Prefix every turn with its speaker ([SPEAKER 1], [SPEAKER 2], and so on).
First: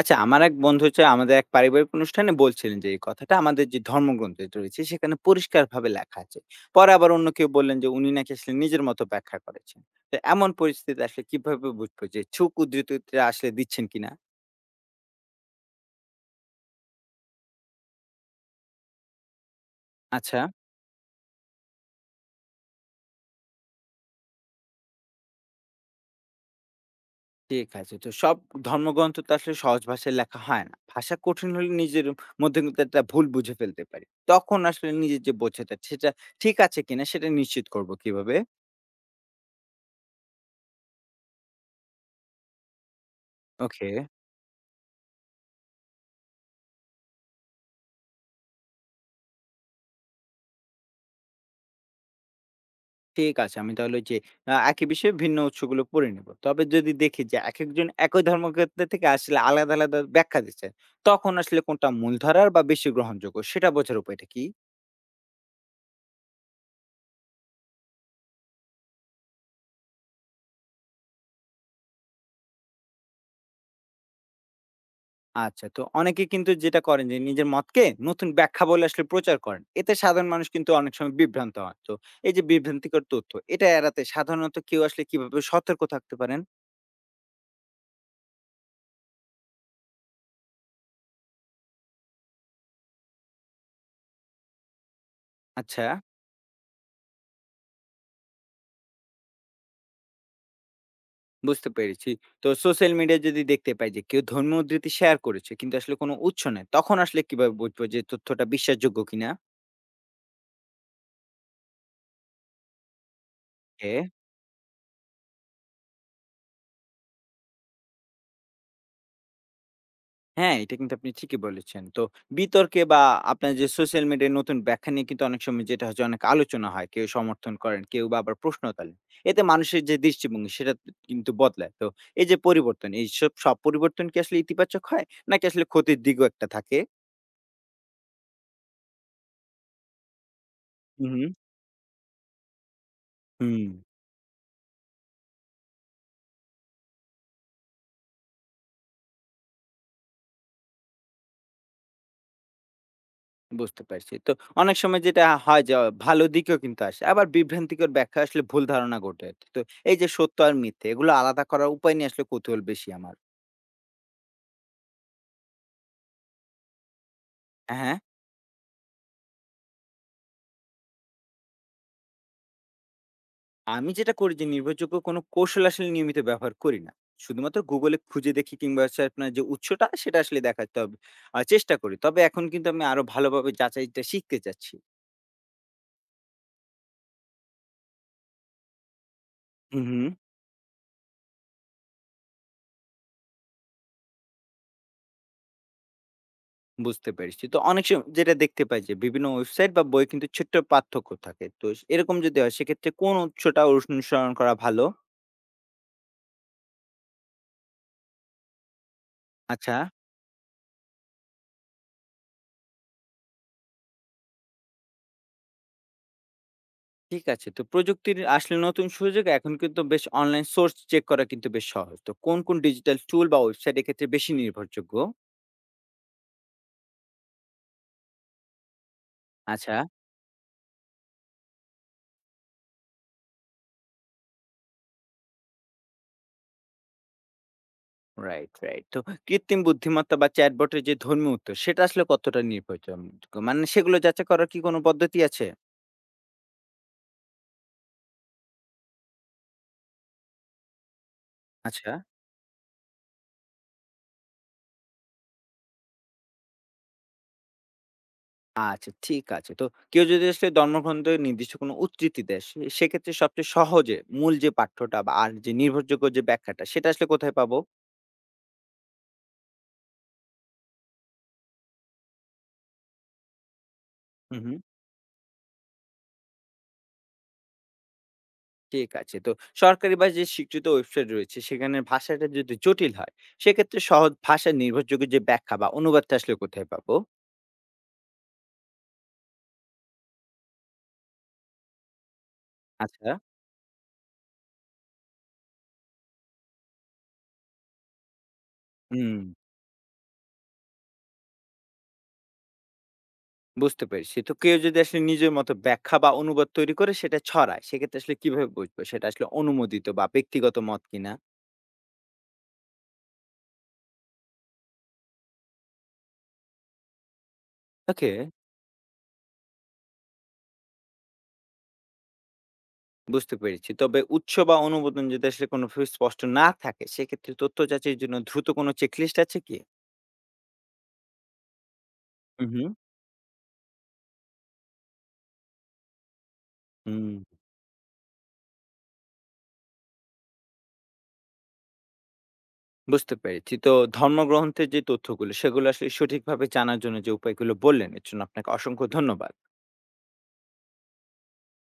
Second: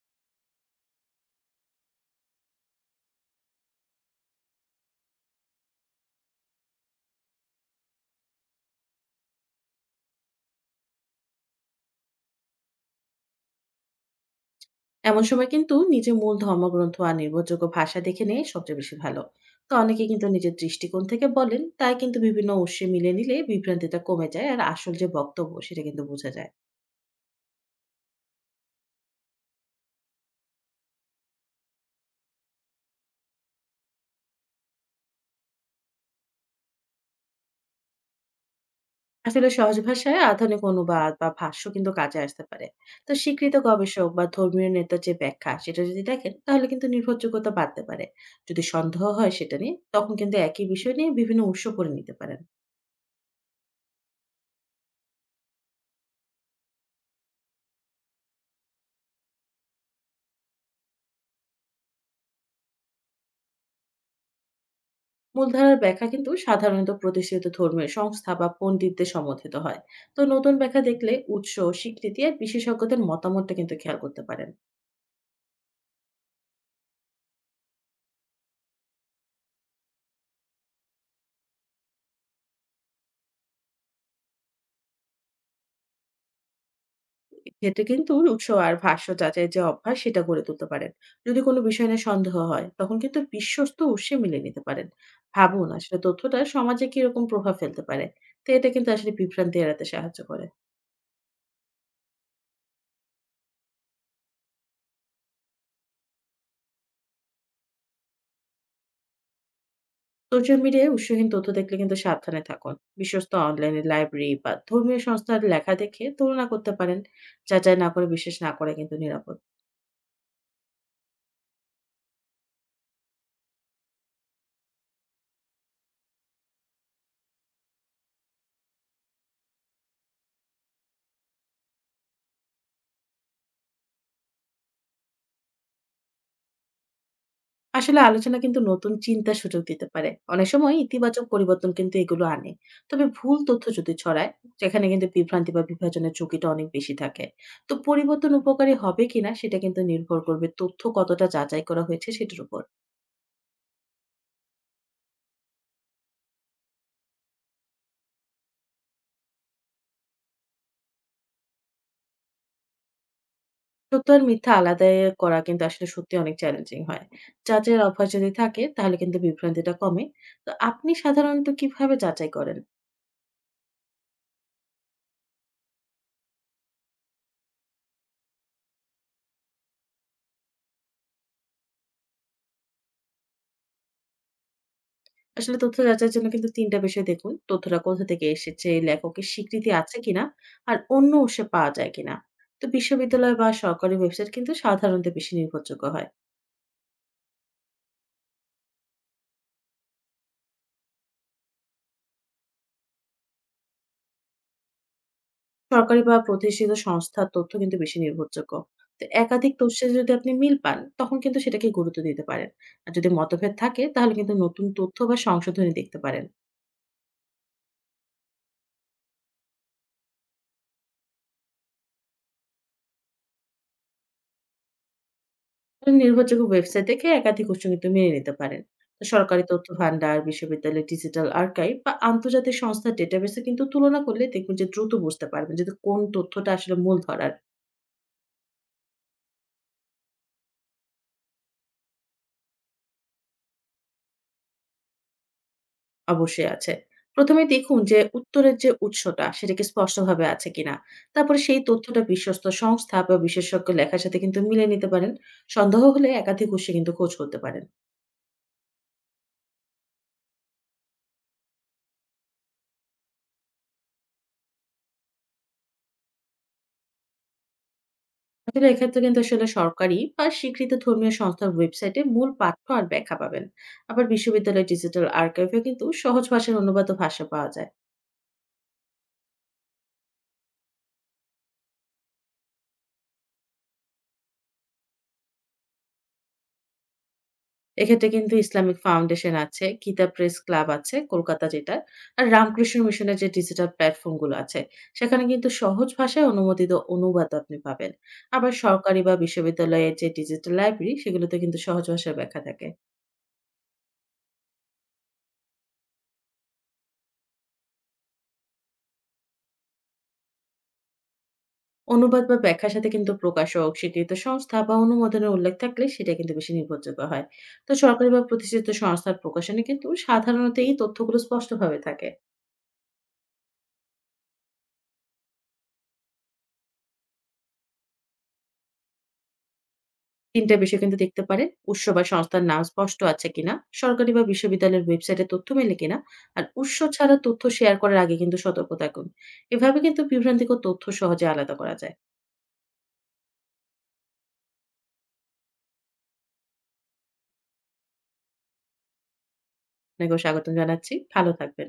[SPEAKER 1] আচ্ছা, আমার এক বন্ধু হচ্ছে আমাদের এক পারিবারিক অনুষ্ঠানে বলছিলেন যে এই কথাটা আমাদের যে ধর্মগ্রন্থ যেটা রয়েছে সেখানে পরিষ্কারভাবে লেখা আছে। পরে আবার অন্য কেউ বললেন যে উনি নাকি আসলে নিজের মতো ব্যাখ্যা করেছেন। তো এমন পরিস্থিতিতে আসলে কিভাবে বুঝবো যে ছুক উদ্ধৃতিটা আসলে দিচ্ছেন কিনা?
[SPEAKER 2] এমন সময় কিন্তু নিজের মূল ধর্মগ্রন্থ আর নির্ভরযোগ্য ভাষা দেখে নেয় সবচেয়ে বেশি ভালো। তো অনেকে কিন্তু
[SPEAKER 1] আচ্ছা,
[SPEAKER 2] নিজের দৃষ্টিকোণ থেকে বলেন, তাই কিন্তু বিভিন্ন উৎসে মিলে নিলে বিভ্রান্তিটা কমে যায় আর আসল যে বক্তব্য সেটা কিন্তু বোঝা যায়।
[SPEAKER 1] ঠিক আছে। তো সব ধর্মগ্রন্থ তো আসলে সহজ ভাষায় লেখা হয় না। ভাষা কঠিন হলে নিজের মধ্যে কিন্তু একটা ভুল বুঝে ফেলতে পারি। তখন আসলে নিজের যে বোঝাটা সেটা ঠিক আছে কিনা সেটা নিশ্চিত করব কিভাবে?
[SPEAKER 2] আসলে সহজ ভাষায় আধুনিক অনুবাদ বা ভাষ্য কিন্তু কাজে আসতে পারে। তো স্বীকৃত
[SPEAKER 1] ওকে।
[SPEAKER 2] গবেষক বা ধর্মীয় নেতার যে ব্যাখ্যা সেটা যদি দেখেন তাহলে কিন্তু নির্ভরযোগ্যতা বাড়তে পারে। যদি সন্দেহ হয় সেটা নিয়ে তখন কিন্তু একই বিষয় নিয়ে বিভিন্ন উৎস পড়ে নিতে পারেন।
[SPEAKER 1] ঠিক আছে। আমি তাহলে ওই যে একই বিষয়ে ভিন্ন উৎসগুলো পড়ে নেব। তবে যদি দেখি যে একেকজন একই ধর্মক্ষেত্র থেকে আসলে আলাদা আলাদা ব্যাখ্যা দিচ্ছেন, তখন আসলে কোনটা মূলধারার বা বেশি গ্রহণযোগ্য সেটা বোঝার উপায়টা কি?
[SPEAKER 2] মূলধারার ব্যাখ্যা কিন্তু সাধারণত প্রতিষ্ঠিত ধর্মীয় সংস্থা বা পণ্ডিতদের সমর্থিত হয়। তো নতুন ব্যাখ্যা দেখলে উৎস স্বীকৃতি আর বিশেষজ্ঞদের মতামতটা কিন্তু খেয়াল করতে পারেন।
[SPEAKER 1] আচ্ছা, তো অনেকে কিন্তু যেটা করেন যে নিজের মতকে নতুন ব্যাখ্যা বলে আসলে প্রচার করেন। এতে সাধারণ মানুষ কিন্তু অনেক সময় বিভ্রান্ত হয়। তো এই যে বিভ্রান্তিকর তথ্য, এটা এড়াতে সাধারণত কেউ আসলে কিভাবে সতর্ক থাকতে পারেন?
[SPEAKER 2] এক্ষেত্রে কিন্তু উৎস আর ভাষ্য যাচাইয়ের যে অভ্যাস সেটা গড়ে তুলতে পারেন। যদি কোনো বিষয় নিয়ে সন্দেহ হয় তখন কিন্তু বিশ্বস্ত উৎসে মিলিয়ে নিতে পারেন। ভাবুন
[SPEAKER 1] আচ্ছা।
[SPEAKER 2] আসলে তথ্যটা সমাজে কিরকম প্রভাব ফেলতে পারে। তো এটা কিন্তু আসলে বিভ্রান্তি এড়াতে সাহায্য করে।
[SPEAKER 1] বুঝতে পেরেছি। তো সোশ্যাল মিডিয়ায় যদি দেখতে পাই যে কেউ ধর্মীয় উদ্ধৃতি শেয়ার করেছে কিন্তু আসলে কোনো উৎস নাই, তখন আসলে কিভাবে বুঝবো যে তথ্যটা বিশ্বাসযোগ্য কিনা?
[SPEAKER 2] সোশ্যাল মিডিয়ায় উৎসহীন তথ্য দেখলে কিন্তু সাবধানে থাকুন। বিশ্বস্ত অনলাইনে
[SPEAKER 1] ওকে।
[SPEAKER 2] লাইব্রেরি বা ধর্মীয় সংস্থার লেখা দেখে তুলনা করতে পারেন। যাচাই না করে বিশ্বাস না করা কিন্তু নিরাপদ।
[SPEAKER 1] হ্যাঁ, এটা কিন্তু আপনি ঠিকই বলেছেন। তো বিতর্কে বা আপনার যে সোশ্যাল মিডিয়ায় নতুন ব্যাখ্যা নিয়ে কিন্তু অনেক সময় যেটা হচ্ছে অনেক আলোচনা হয়। কেউ সমর্থন করেন, কেউ বা আবার প্রশ্ন তোলেন। এতে মানুষের যে দৃষ্টিভঙ্গি সেটা কিন্তু বদলায়। তো এই যে পরিবর্তন, এইসব সব পরিবর্তন কি আসলে ইতিবাচক হয়? নাকি আসলে ক্ষতির দিকও একটা থাকে?
[SPEAKER 2] আসলে আলোচনা কিন্তু নতুন চিন্তার সুযোগ দিতে পারে। অনেক সময়
[SPEAKER 1] হুম,
[SPEAKER 2] ইতিবাচক
[SPEAKER 1] হুম।
[SPEAKER 2] পরিবর্তন কিন্তু এগুলো আনে। তবে ভুল তথ্য
[SPEAKER 1] হুম।
[SPEAKER 2] যদি ছড়ায়, সেখানে কিন্তু বিভ্রান্তি বা বিভাজনের ঝুঁকিটা অনেক বেশি থাকে। তো পরিবর্তন উপকারী হবে কিনা সেটা কিন্তু নির্ভর করবে তথ্য কতটা যাচাই করা হয়েছে সেটার উপর।
[SPEAKER 1] বুঝতে পারছি। তো অনেক সময় যেটা হয় যে, ভালো দিকেও কিন্তু আসে। আবার বিভ্রান্তিকর ব্যাখ্যা আসলে ভুল ধারণা ঘটে। তো এই যে সত্য আর মিথ্যে এগুলো আলাদা করার উপায় নিয়ে আসলে কৌতূহল বেশি আমার।
[SPEAKER 2] সত্য আর মিথ্যা আলাদা করা কিন্তু আসলে সত্যি অনেক চ্যালেঞ্জিং হয়। যাচাইয়ের
[SPEAKER 1] হ্যাঁ,
[SPEAKER 2] অভ্যাস যদি থাকে তাহলে কিন্তু বিভ্রান্তিটা কমে। তো আপনি সাধারণত কিভাবে যাচাই করেন?
[SPEAKER 1] আমি যেটা করি যে নির্ভরযোগ্য কোনো কৌশল আসলে নিয়মিত ব্যবহার করি না। শুধুমাত্র Google এ খুঁজে দেখি কিংবা হচ্ছে আপনার যে উৎসটা সেটা আসলে দেখাতে হবে। চেষ্টা করি। তবে এখন কিন্তু আমি আরো ভালোভাবে যাচাইটা শিখতে চাচ্ছি।
[SPEAKER 2] আসলে তথ্য যাচাইয়ের জন্য কিন্তু ৩ টা বিষয় দেখুন। তথ্যটা কোথা থেকে এসেছে, লেখকের স্বীকৃতি
[SPEAKER 1] হু,
[SPEAKER 2] আছে
[SPEAKER 1] হু।
[SPEAKER 2] কিনা, আর অন্য উৎসে পাওয়া যায় কিনা। তো বিশ্ববিদ্যালয় বা সরকারি ওয়েবসাইট কিন্তু সাধারণত বেশি নির্ভরযোগ্য হয়।
[SPEAKER 1] বুঝতে পেরেছি। তো অনেক সময় যেটা দেখতে পাই যে বিভিন্ন ওয়েবসাইট বা বই কিন্তু ছোট্ট পার্থক্য থাকে। তো এরকম যদি হয় সেক্ষেত্রে কোন উৎসটা অনুসরণ করা ভালো?
[SPEAKER 2] সরকারি বা প্রতিষ্ঠিত সংস্থার তথ্য কিন্তু বেশি নির্ভরযোগ্য। তো একাধিক
[SPEAKER 1] আচ্ছা,
[SPEAKER 2] তথ্যের যদি আপনি মিল পান, তখন কিন্তু সেটাকে গুরুত্ব দিতে পারেন। আর যদি মতভেদ থাকে তাহলে কিন্তু নতুন তথ্য বা সংশোধনী দেখতে পারেন।
[SPEAKER 1] ঠিক আছে। তো প্রযুক্তির আসলে নতুন সুযোগ এখন কিন্তু বেশ অনলাইন সোর্স চেক করা কিন্তু বেশ সহজ। তো কোন কোন ডিজিটাল টুল বা ওয়েবসাইট এক্ষেত্রে বেশি নির্ভরযোগ্য?
[SPEAKER 2] তো নির্ভরযোগ্য ওয়েবসাইট থেকে একাধিক উৎস কিন্তু মেনে নিতে পারেন। তো সরকারি তথ্য
[SPEAKER 1] আচ্ছা,
[SPEAKER 2] ভান্ডার, বিশ্ববিদ্যালয়ের ডিজিটাল আর্কাইভ বা আন্তর্জাতিক সংস্থার ডেটাবেসে কিন্তু তুলনা করলে দেখবেন যে দ্রুত বুঝতে পারবেন যে কোন তথ্যটা আসলে মূল ধরার।
[SPEAKER 1] Right, right. তো কৃত্রিম বুদ্ধিমত্তা বা চ্যাটবটের যে ধর্মীয় উত্তর সেটা আসলে কতটা নির্ভরযোগ্য? মানে সেগুলো যাচাই করার কি কোন পদ্ধতি আছে?
[SPEAKER 2] অবশ্যই আছে। ১ম এ দেখুন যে উত্তরের যে উৎসটা সেটা কি স্পষ্টভাবে আছে কিনা। তারপরে সেই
[SPEAKER 1] আচ্ছা।
[SPEAKER 2] তথ্যটা বিশ্বস্ত সংস্থা বা বিশেষজ্ঞের লেখার সাথে কিন্তু মিলিয়ে নিতে পারেন। সন্দেহ হলে একাধিক উৎসে কিন্তু খোঁজ করতে পারেন।
[SPEAKER 1] আচ্ছা ঠিক আছে। তো কেউ যদি আসলে ধর্মগ্রন্থে নির্দিষ্ট কোনো উদ্ধৃতি দেয়, সে সেক্ষেত্রে সবচেয়ে সহজে মূল যে পাঠ্যটা বা আর যে নির্ভরযোগ্য যে ব্যাখ্যাটা সেটা আসলে কোথায় পাবো?
[SPEAKER 2] আসলে এক্ষেত্রে কিন্তু আসলে সরকারি বা স্বীকৃত ধর্মীয় সংস্থার ওয়েবসাইটে মূল পাঠ্য আর ব্যাখ্যা পাবেন। আবার
[SPEAKER 1] হুম, হুম।
[SPEAKER 2] বিশ্ববিদ্যালয়ের ডিজিটাল আর্কাইভে কিন্তু সহজ ভাষার অনুবাদ ও ভাষ্য পাওয়া যায়।
[SPEAKER 1] ঠিক আছে। তো সরকারি বা যে স্বীকৃত ওয়েবসাইট রয়েছে সেখানে ভাষাটা যদি জটিল হয়, সেক্ষেত্রে সহজ ভাষায় নির্ভরযোগ্য যে ব্যাখ্যা বা অনুবাদটা আসলে কোথায় পাবো?
[SPEAKER 2] এক্ষেত্রে কিন্তু ইসলামিক ফাউন্ডেশন আছে, গীতা প্রেস ক্লাব আছে কলকাতা যেটা। আর রামকৃষ্ণ
[SPEAKER 1] আচ্ছা।
[SPEAKER 2] মিশনের যে ডিজিটাল প্ল্যাটফর্ম গুলো আছে, সেখানে কিন্তু সহজ ভাষায় অনুমোদিত অনুবাদ আপনি পাবেন। আবার সরকারি বা
[SPEAKER 1] হুম,
[SPEAKER 2] বিশ্ববিদ্যালয়ের যে ডিজিটাল লাইব্রেরি সেগুলোতে কিন্তু সহজ ভাষায় ব্যাখ্যা থাকে।
[SPEAKER 1] বুঝতে পেরেছি। তো কেউ যদি আসলে নিজের মতো ব্যাখ্যা বা অনুবাদ তৈরি করে সেটা ছড়ায়, সেক্ষেত্রে আসলে কিভাবে বুঝবো সেটা আসলে অনুমোদিত বা ব্যক্তিগত মত কিনা?
[SPEAKER 2] অনুবাদ বা ব্যাখ্যার সাথে কিন্তু প্রকাশক, স্বীকৃত সংস্থা বা অনুমোদনের উল্লেখ থাকলে সেটা কিন্তু বেশি নির্ভরযোগ্য হয়। তো সরকারি
[SPEAKER 1] ওকে।
[SPEAKER 2] বা প্রতিষ্ঠিত সংস্থার প্রকাশনে কিন্তু সাধারণত এই তথ্যগুলো স্পষ্টভাবে থাকে।
[SPEAKER 1] বুঝতে পেরেছি। তবে উৎস বা অনুমোদন যদি আসলে কোনোভাবে স্পষ্ট না থাকে, সেক্ষেত্রে তথ্য যাচাইয়ের জন্য দ্রুত কোনো চেকলিস্ট আছে কি?
[SPEAKER 2] ৩ টা বিষয় কিন্তু দেখতে পারেন। উৎস বা সংস্থার
[SPEAKER 1] হুম,
[SPEAKER 2] নাম
[SPEAKER 1] হুম।
[SPEAKER 2] স্পষ্ট আছে কিনা, সরকারি বা বিশ্ববিদ্যালয়ের ওয়েবসাইটে তথ্য মেলে কিনা, আর উৎস
[SPEAKER 1] হুম,
[SPEAKER 2] ছাড়া তথ্য শেয়ার করার আগে কিন্তু সতর্ক থাকুন। এভাবে কিন্তু বিভ্রান্তিকর তথ্য সহজে আলাদা করা যায়।
[SPEAKER 1] বুঝতে পেরেছি। তো ধর্মগ্রন্থের যে তথ্যগুলো, সেগুলো আসলে সঠিকভাবে জানার জন্য যে উপায়গুলো বললেন, এর জন্য আপনাকে অসংখ্য ধন্যবাদ।
[SPEAKER 2] আপনাকেও স্বাগতম জানাচ্ছি। ভালো থাকবেন।